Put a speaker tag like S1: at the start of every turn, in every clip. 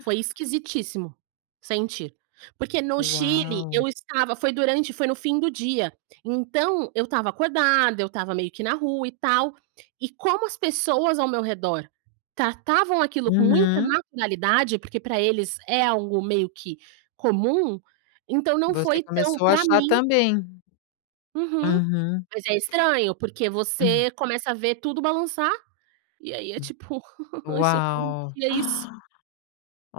S1: Foi esquisitíssimo, sentir, porque no Chile
S2: Uau.
S1: eu estava foi durante, foi no fim do dia, então, eu estava acordada, eu estava meio que na rua e tal, e como as pessoas ao meu redor tratavam aquilo com muita
S2: Uhum.
S1: naturalidade, porque pra eles é algo meio que comum, então não
S2: Você
S1: foi tão
S2: começou a
S1: pra
S2: achar
S1: mim
S2: também.
S1: Uhum,
S2: Uhum.
S1: mas é estranho porque
S2: Hum.
S1: você começa a ver tudo balançar, e aí é
S2: Hum,
S1: tipo: "Aí socorro,
S2: uau.
S1: que é isso?".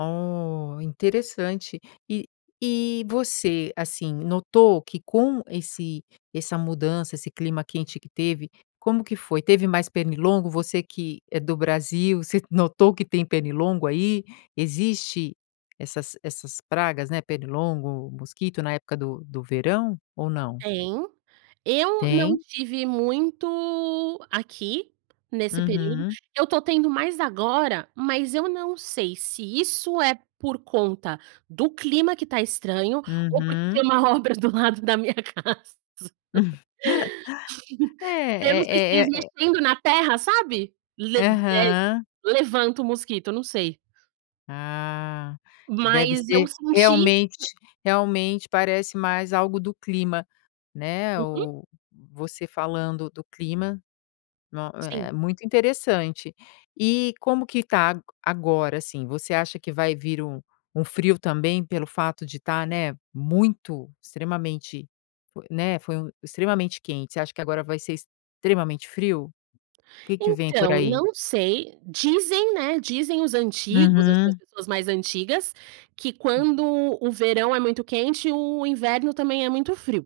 S2: Oh, interessante, e e você, assim, notou que com esse essa mudança esse clima quente que teve, como que foi? Teve mais pernilongo, você que é do Brasil, você notou que tem pernilongo aí? Existe essas essas pragas, né, pernilongo, mosquito na época do do verão ou não?
S1: Tem, eu não
S2: Tem?
S1: tive muito aqui nesse período,
S2: Uhum.
S1: eu tô tendo mais agora, mas eu não sei se isso é por conta do clima que tá estranho ou porque tem
S2: Uhum.
S1: uma obra do lado da minha casa, aí eu não sei se é
S2: É
S1: eles
S2: é é é
S1: mexendo na terra, sabe,
S2: Aham.
S1: levanta o mosquito, não sei.
S2: Ah, deve
S1: Mas, eu
S2: ser
S1: senti
S2: realmente realmente parece mais algo do clima, né,
S1: Uhum.
S2: o você falando do clima, no
S1: Sim.
S2: é é muito interessante, e como que tá a agora assim? Você acha que vai vir um, um frio também pelo fato de tá, né, muito, extremamente, fo né, foi um extremamente quente, você acha que agora vai ser extremamente frio? Que que vem por
S1: Então,
S2: aí?
S1: não sei, dizem, né, dizem os antigos, as
S2: Uhum.
S1: pessoas mais antigas, que
S2: Hum.
S1: quando o verão é muito quente o inverno também é muito frio.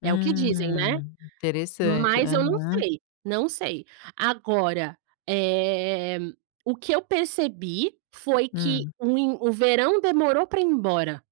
S1: É o que dizem, né,
S2: Hum, interessante,
S1: mas eu não
S2: aham.
S1: sei, não sei, agora, eh, o que eu percebi foi que
S2: Hum.
S1: o in o verão demorou pra ir embora.